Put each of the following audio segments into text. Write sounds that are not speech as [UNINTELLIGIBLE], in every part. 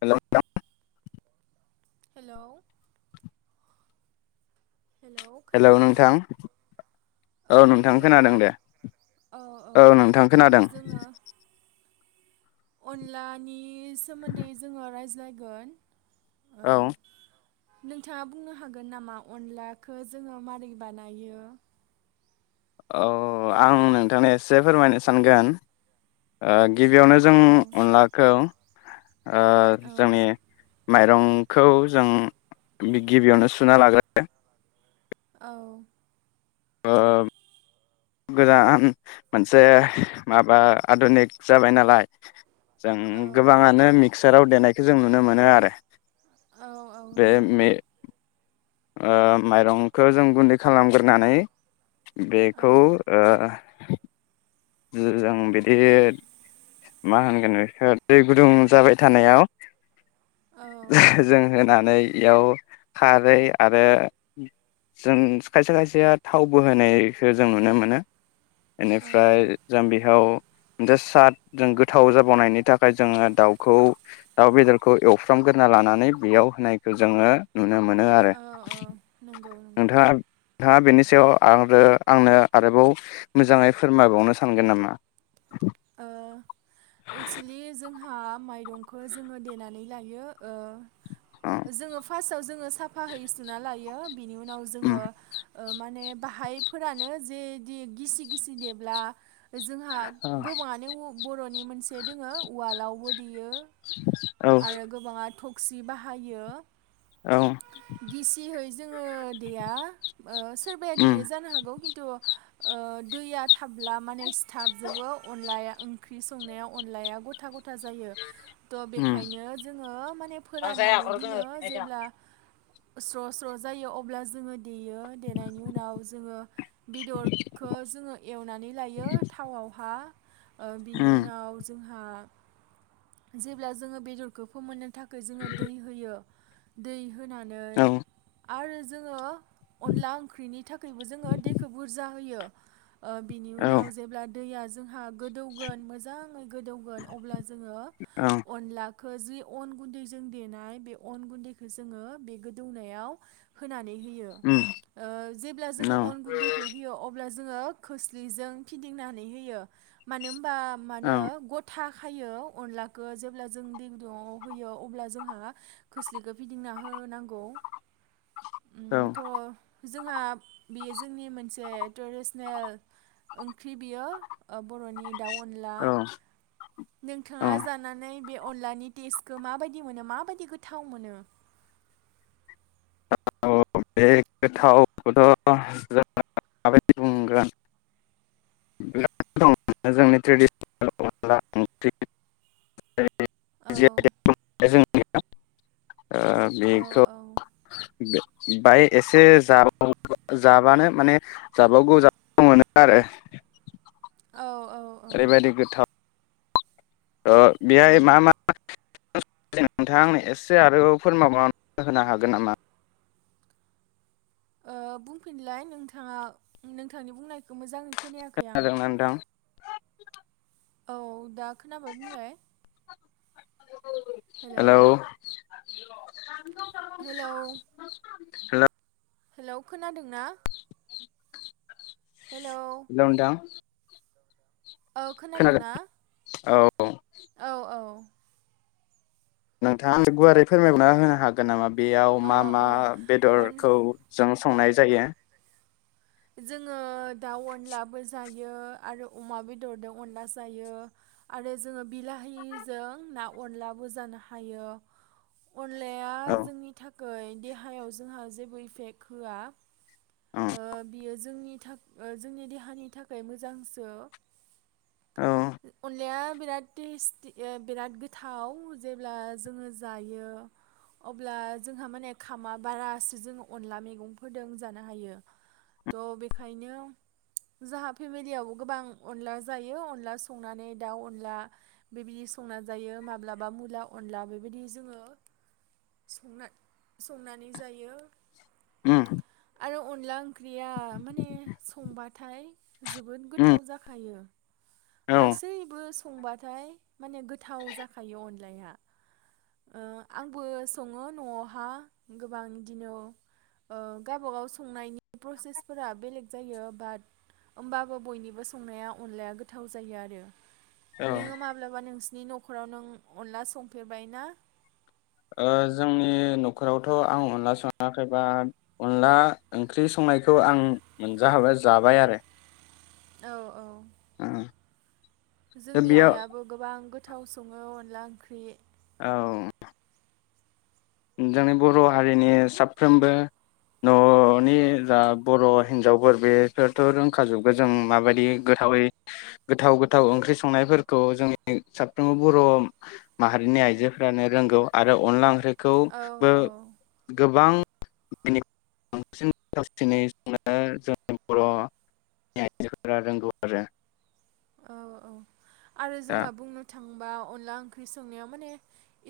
हेल नोंथां hello hello खोनादोंना औ ओ नोंथां खोनादोंना खोनादों दे औ औ नोंथां ओ खोनादों जोङो अनलानि सोमोन्दै जोङो रायज्लायगोन ओ औ नोंथाङा बुंनो हागोन नामा अनलाखो जोङो मारै बानायो औ आं नोंथां एसे फोरमायनो सानगोन ओ गिबियावनो जों औ अनलाखौ ओ औ जोंनि माइरंखौ जों गिबियावनो सुना लाग्रो औ ओ गोदान मोनसे माबा आधुनिक जाबाय नालाय जों औ गोबाङानो मि मिक्साराव देनायखौ जों नुनो मोनो आरो औ औ बे नंगौ मे ओ माइरंखौ जों गुनदै खालामग्रोनानै औ बेखौ ओ [INAUDIBLE] जों बिदि मा होनगोन बेखौ दै गुदुं जाबाय थानायाव औ जों होना। नै इयाव खारै आरो जों खायसे खायसेया थावबो होनायखौ जों नुनो मोनो औ बेनिफ्राय जों बेहाव गोसाद जों गोथाव जाबावनायनि थाखाय जोङो दाउखौ दाउ बेदरखौ एवफ्रामग्रोना लानानै बेयाव होनायखौ जोङो नुनो मोनो आरो। औ औ नंगौ नंगौ नोंथाङा नोंथाङा बेनि सायाव आरो आंनो आरोबाव मोजाङै फोरमायबावनो सान सानगोन नामा? ओ एक्सुलि जोंहा हा माइरंखौ जोङो देनानै लायो औ ओ जोङो फार्स्टाव जोङो साफाहै सुना लायो बिनि उनाव जोङो ओ माने बाहायफोरानो जेदि गिसि गिसि देब्ला जोंहा गोबाङानो उ बरनि मोनसे दोङो उवालावबो देयो आरो गोबाङा थप सि बाहायो। औ गिसियै जोङो देया ओ सोरबाया देयो जानो हागौ खिन्थु ओ दैया थाबब्ला माने सिथाबजोबो अनलाया ओंख्रि संनायाव अनलाया गथा गथ गथा जायो थ बेखायनो जोङो माने फोराननानै दिनो औ जेब्ला स्र स्र जायो अब्ला जोङो देयो देनायनि उनाव जोङो बेदरखो जोङो एवनानै लायो थावावहा। ओ बिनि उम उनाव जोंहा जेब्ला जोङो बेदरखौ फोमोननो थाखाय जोङो दै होयो दै होनानै औ आरो जोङो अनला ओंख्रिनि थाखायबो जोङो दैखौ बुरजा होयो ओ बिनि औ उनाव जेब्ला दैया ज जोंहा गोदौगोन मोजाङै गोदौगोन अब्ला जोङो औ अनलाख खो जि अन गुनदैजों देनाय बे अन गुनदैखौ जोङो बे गोदौनायाव होनानै होयो उम ओ जेब्ला औ जों अन गुनदैखौ होयो अब्ला जों जोङो खोस्लिजों फिदिनानै होयो मानो होम बा औ मानो गथा खायो अनला खो जेब्ला जों दै गुदुुंआव होयो अब्ला जोंहा खोस्लिखौ फिदिंना होनांगौ। औ ओम थ' जोंहा बेयो जोंनि मोनसे ट्रेडिसनेल ओंख्रि बियो ओ बरनि दाउ अनला। औ औ नोंथाङा जानानै बे अनलानि टेसखौ मा बायदि मोनो मा बायदि गोथाव मोनो? औ बे गोथावखौथ जों माबायदि बुंगोन बिराद दं जोंनि ट्रेडिसनेल अनला ओंख्रि। [UNINTELLIGIBLE] औ [UNINTELLIGIBLE] ओ औ बेखौ औ [UNINTELLIGIBLE] बाय एसे जाबाव जाबानो माने जाबावगौ जाबावगौ मोनो आरो। औ औ औ ओरैबादि गोथाव। ओ उम बेहाय मा मा नोंथांङा एसे आरोबाव फोरमायबावना होनो हागोन नामा? ओ बुंफिनलाय नोंथाङा नोंथांनि बुंनायखौ मोजां खोनायाखै आं। खोनादोंना [INAUDIBLE] औ दा खोनाबाय बुंलाय हेलौ [UNINTELLIGIBLE] हेलौ हेल हेलौ खोनादों ना? हेलौ नोंथां औ खोनादों खोनादोंना औ औ औ नोंथाङा गुवारै फोरमायबना होनो हागोन नामा बेयाव अ मा मा अ अन बेदरखौ जों संनाय जायो। जोङो दाउ अनलाबो जायो आरो अमा बेदरजों अनला जायो आरो जोङो बिलाहिजों ना अनलाबो जानो हायो। अनलाया औ जोंनि थाख खै देहायाव जोंहा जेबो इफेक्ट होआ औ ओ जोंनि थाख ओ जोंनि देहानि थाखाय मोजांसो औ अनलाया बिराद टेस्टि बिराद गोथाव जेब्ला जोङो जायो अब्ला जोंहा माने खामा बारासो जोङो अनला मैगंफोरदों जानो हायो थ बेखायनो जोंहा फेमिलियावबो गोबां अनला जायो अनला संनानै दाउ अनला बेबायदि संना जायो माब्लाबा मुला अनला बेबायदि जोङो संना संनानै जायो। ओ आरो अनला ओंख्रि या माने संबाद नाथाय जोबोद उम गोथाव जाखायो औ गासैबो सुबुं संबाथाय माने गोथाव जाखायो अनलाया आंबो सङो नआवहा गोबां बिदिनो ओ गावबागाव संनायनि प्रसेसफोरा बेलेग जायो बाट होमबाबो बयनिबो संनाया अनलाया गो गोथाव जायो आरो औ नोङो माब्लाबा नोंसि नि नखराव नों अनला संफेरबाय ना ओ जोंनि नखरावथ आं अनला सङाखैबा अनला ओंख्रि संनायखौ आं मोनजाहाबाय जाबाय आरो औ औ ओ दा जोंनि बेयाव आइयाबो गोबां गोथ थाव सङो अनला ओंख्रि औ जोंनि बर' हारिनि साफ्रोमबो ननि जा बर हिनजावफोर बेफोरथ रोंखाजोबगोन जों माबायदि गोथावै गोथाव गोथाव ओंख्रि संनायफोरखौ जोंनि साफ्रोमबो बर माहारिनि आइजोफ्रानो रोंगौ आरो अनला ओंख्रि औ खौबो औ गोबां बेनि बांसिन गोथावसिनै संनो जोंनि बरनि आइजोफोरा रोंगौ आरो औ औ आरो दा जोंहा बुंनो थां बा अनला ओं संनायाव माने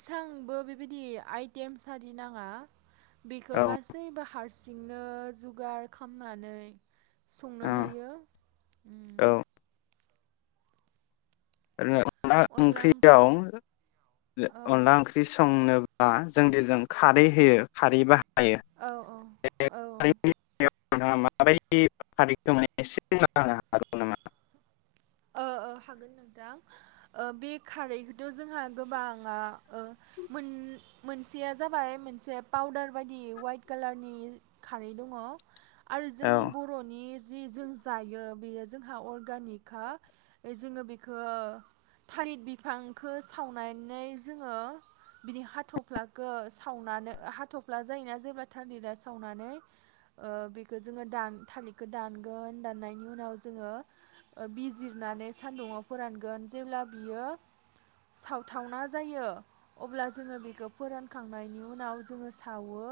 इसेबांबो बेबायदि आइटेमस नाङा बिखौ औ गासैबो हार हारसिंनो जुगार खामनानै संनो औ हायो औ [UNINTELLIGIBLE] अनला ओंख्रियाव औ अनला ओंख्रि संनो जोंदि जों खारै होयो खारै बाहा औ औ औ नोंथाङा माबायदि खारै सङो नोंथाङा एसे बुंनो हागोन नामा ओ ओ हागोन नोंथां बे ओ खारैखोथ जोंहा गोबाङा ओ मोन मोनसेया जाबाय मोनसे पाउदार बायदि वाइट कालारनि खारै दङ आरो औ जोंनि बरनि जि जों जायो बेयो जोंहा अर्गानिक खा जोङो बेखो थालिर बिफांखो सावनानै जोङो बिनि हाथफ्लाखौ सावनानै हाथफ्ला जायोना जेब्ला थालिरा सावनानै बेखौ जोङोन थालिरखौ दानगोन दाननायनि उनाव जोङो बिजिरनानै सान्दुङाव फोरानगोन जेब्ला बियो सावथावना जायो अब्ला जोङो बेखौ फोरानखांनायनि उनाव जोङो सावो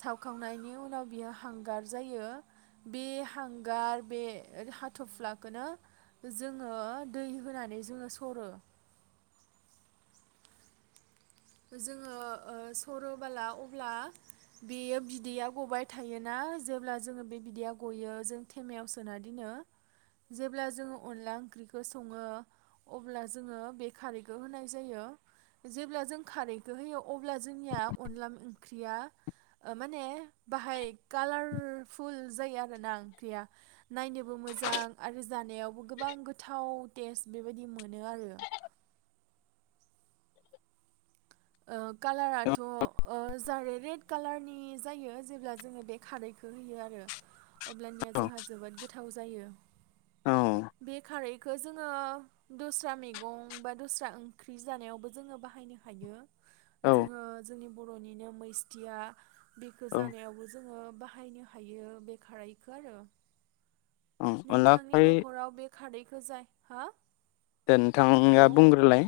सावखांनायनि उनाव बियो हांगार जायो बे हांगार बे हाथफ्लाखौनो जोङो दै होनानै जोङो सरो जोङो सरोबोला अब्ला बेयो बिदैया गबाय थायोना जेब्ला जोङो बे बिदैया गयो जों थेमायाव सोना दोनो जेब्ला जोङो अनला ओंख्रिखौ सङो अब्ला जोङो बे खारैखौ होनाय जायो जेब्ला जों खारैखौ होयो अब्ला जोंनिया अनला ओंख्रिया माने बाहाय कालार फुल फुल जायो आरोना ओंख्रिया नायनोबो मोजां आरो जानायावबो गोबां गोथाव टेस्ट बेबायदि मोनो आरो ओ कालाराथ ओ जारे रेड कालारनि जायो जेब्ला जोङो बे खारैखौ होयो आरो अब्लानिया जोंहा जोबोद गोथाव जायो औ बेखारै खो जोङो दस्रा मैगं बा दस्रा ओंख्रि जानायावबो जोङो बाहायनो हायो औ जोंङो जोंनि बरनिनो मैस्थिया बेखौ औ जानायावबो जोङो बाहायनो हायो बे खारैखौ आरो औ अनला नोंथांनि खारै न'खराव बे खारदैखौ जाय हा दे नोंथाङा हेलौ बुंग्रोलाय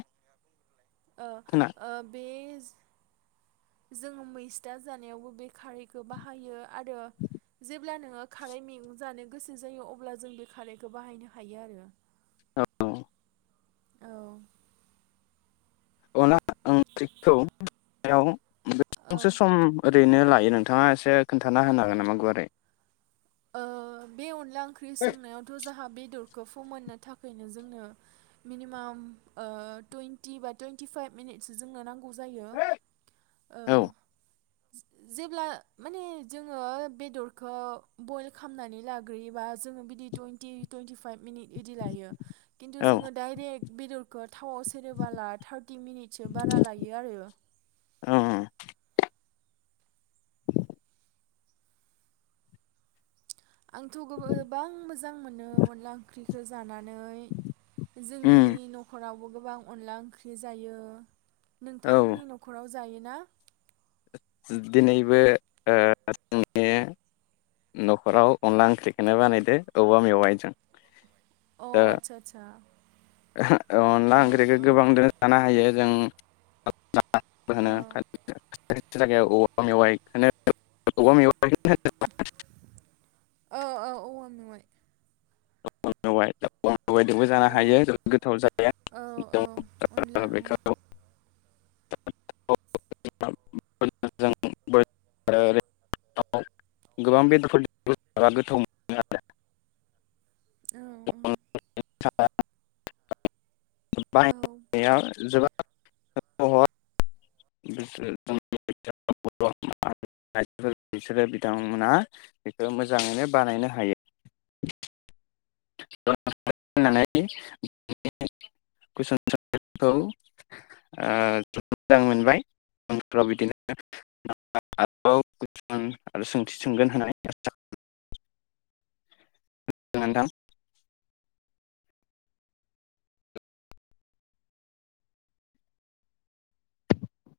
खोना फेज जोङो मैस्था जानायावबो बे खारैखो बाहायो आरो जे जेब्ला नोङो खारै मेंग जानो गोसो जायो अब्ला जों बे खारैखौ बाहायनो हायो आरो औ औ अनला ओंख्रिखौ बेसांसो औ सम [UNINTELLIGIBLE] ओरैनो लायो नोंथाङा एसे खोन्थाना होनो हागोन नामा गुवारै ओ बे अनला ओंख्रि सोंनायावथ जोंहा बेदर फोमोननो थाखायनो जोंनो मिनिमाम ओ टुइनटि बा टुइन्टि फाइभ मिनिटसो जोंनो नांगौ जायो ओ औ जेब्ला माने जोङो बेदरखौ बइल खालामनानै लाग्रोयोबा जोङो बिदि टुइेनन्टि टुइन्टिफाइभ मिनिट इदि लायो खिन्थु औ जोङो डाइरेक्ट बिदरखो थावआव सेरोबोला थार्टि मिनिटसो बारा लायो आरो औ आंथ गोबां मोजां मोनो अनला ओंख्रिखौ जाना नै जोंनि उम नखरावबो गोबां अनला ओंख्रि जायो औ नोंथांमोननि नखराव जायोना? दिनैबो ओ जोंनि नखराव अनला ओंख्रिखौनो बानायदो औवा मेवाइजों अ आदसा आदसा ओ औ अनला ओंख्रिखौ गोबांदों जानो हायो जों औ होनो [INAUDIBLE] जायगायाव औवा मेवायखौनो औवा मेवाय [UNINTELLIGIBLE] मै औवा मेवाय [UNINTELLIGIBLE] सगायदोंबो जानो औ हायो जोबोद गोथाव औ औ अनला [INAUDIBLE] बेखौ [UNINTELLIGIBLE] गोबां बेदरफोर गोथाव मोनो आरो ओं औ [UNINTELLIGIBLE] औ बाहायनाया जोबा [UNINTELLIGIBLE] बिसोरो बिथांमोना बेखौ मोजाङैनो बानायनो हायो [UNINTELLIGIBLE] कुइसन सोंनायखौ अ मोजां मोनबाय उनफोराव बिदिनो [UNINTELLIGIBLE] सोंथि सोंगोन होननानै [INAUDIBLE] [UNINTELLIGIBLE] नोथां